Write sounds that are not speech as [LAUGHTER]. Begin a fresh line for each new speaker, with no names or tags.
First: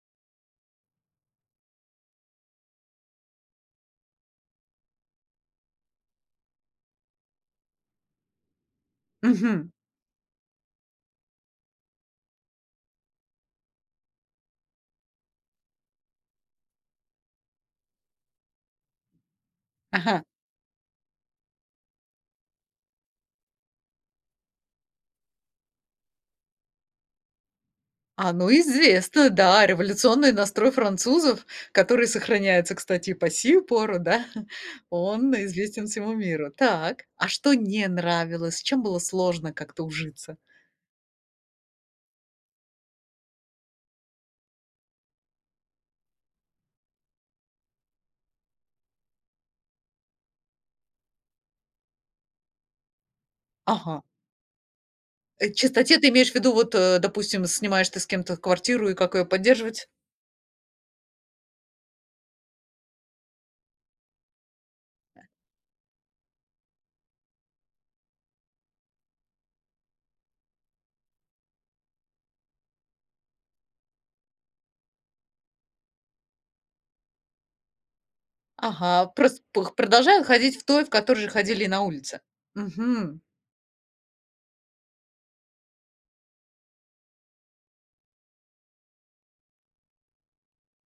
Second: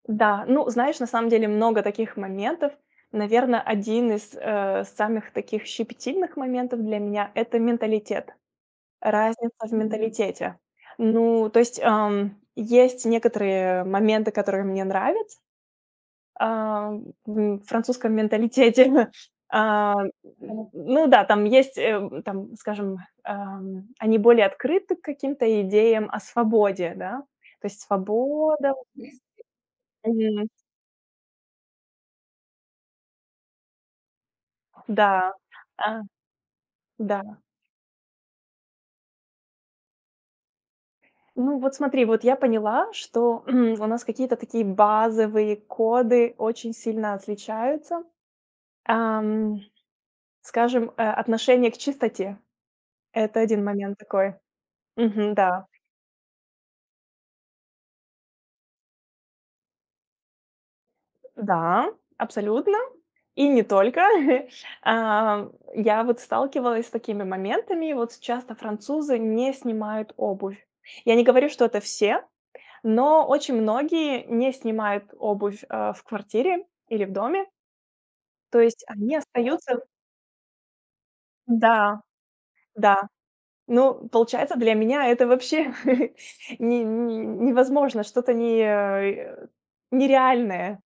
Да, ну, знаешь, на самом деле много таких моментов. Наверно, 1 из, э, самых таких щепетильных моментов для меня- это менталитет. Разница
Мгм.
в менталитете. Ну, то есть, ам, есть некоторые моменты, которые мне нравятся, ам, во французском менталитете. А,
Ага.
н ну да, там есть, э, там, скажем, эм, они более открыты к каким-то идеям о свободе, да. То есть
А, ну,
свобода вот мысли.
известно, да, революционный
Мгм.
настрой французов, который сохраняется, кстати, и по сию пору, да, [CHUCKLES]
Да
он известен
а,
всему миру. Так,
да.
а что не нравилось, с чем было сложно как-то ужиться?
Ну, вот смотри, вот я поняла, что, [CLEARS THROAT] у нас какие-то такие базовые коды очень сильно отличаются. Ам, скажем, э, отношение к чистоте. Это 1 момент
Ага.
такой. Мгм,
Э,
да.
чистоте ты имеешь в виду, вот, э, допустим, снимаешь ты с кем-то квартиру и как её поддерживать?
Да, абсолютно, и не только. [CHUCKLES] А, я вот сталкивалась с такими моментами. Вот часто французы не снимают обувь. Я не говорю, что это все, но очень многие не снимают обувь, э, в квартире или в доме. То есть
Ага,
они
просто пр
остаются
продолжаю ходить в той, в которой же ходили и на
Да
улице.
да,
Мгм.
ну, получается, для меня это вообще [CHUCKLES] не невозможно, что-то, не, э, нереальное.